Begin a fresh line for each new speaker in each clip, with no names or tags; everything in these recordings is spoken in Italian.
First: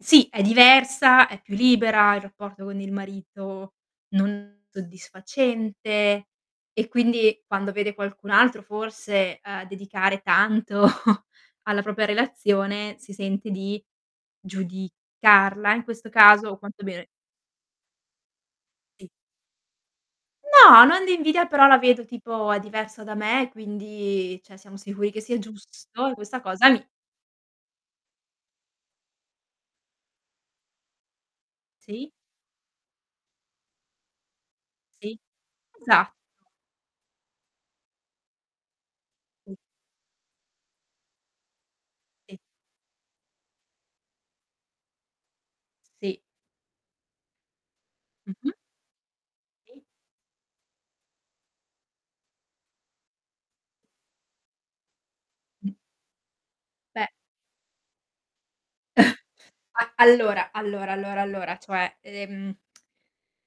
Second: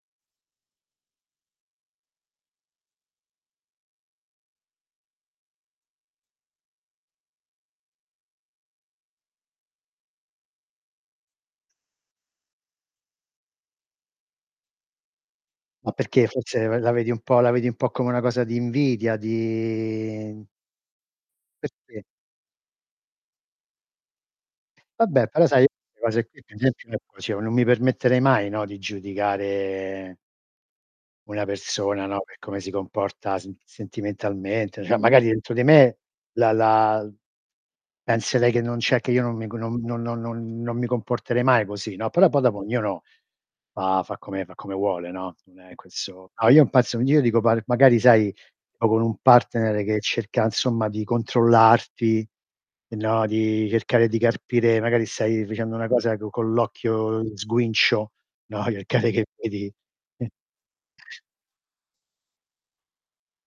Sì, è diversa, è più libera, il rapporto con il marito non soddisfacente. E quindi, quando vede qualcun altro forse, uhm, dedicare tanto alla propria relazione, si sente di giudicarla in
Ma
questo
perché,
caso o
forse ve
quanto
la
bene.
vedi un po' la vedi un po' come una cosa di
Sì.
invidia? Di
No, non di invidia però
Sì,
la
sì.
vedo tipo: "È diversa da me," quindi cioè, siamo sicuri che
Vabbè
sia
però, sai, [unintelligible] queste
giusto e
cose
questa
qui, per
cosa mi
esempio ecco, cioè, u non mi permetterei mai, no, di giudicare una persona,
Sì?
no, per per come si comporta sem sentimentalmente cioè,
Sì.
magari, dentro di me
Esatto.
la lal penserei che non cioè, che io non mi co non non non non mi comporterei mai così, no, però
[unintelligible]
poi dopo ognuno, fa fa come fa come vuole, no, non è
Sì.
questo no, io non pezzo gn io dico par magari, sai
Mh-mh.
sto con un partner
Sì.
che cerca, insomma, di controllarti no, di cercare di carpire, magari, stai dicendo una cosa co con
Beh.
l'occhio sguincio, no, gli occhiate che vedi.
A allora allora allora allora cioè, ehm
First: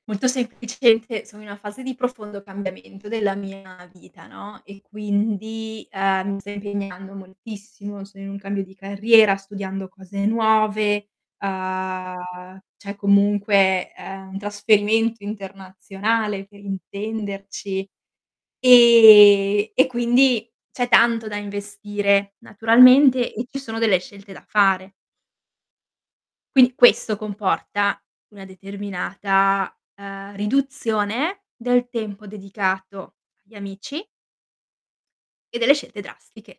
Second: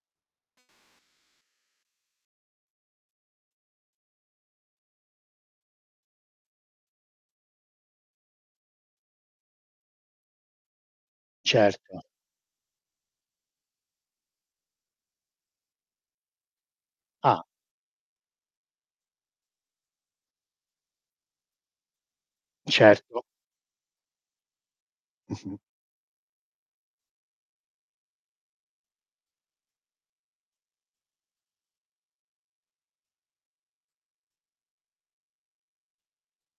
molto semplicemente sono i una fase di profondo cambiamento della mia vita, no, e quindi, ehm, mi sto impegnando moltissimo, sono in un cambio di carriera, studiando cose nuove,
Certo.
uhm, cioè comunque, ehm, un trasferimento internazionale per
Ah!
intenderci ehm, e quindi c'è tanto da investire
Certo.
naturalmente e ci sono delle scelte da fare.
Mh-mh.
Quindi questo comporta una determinata, uhm, riduzione del tempo dedicato agli amici e delle scelte drastiche.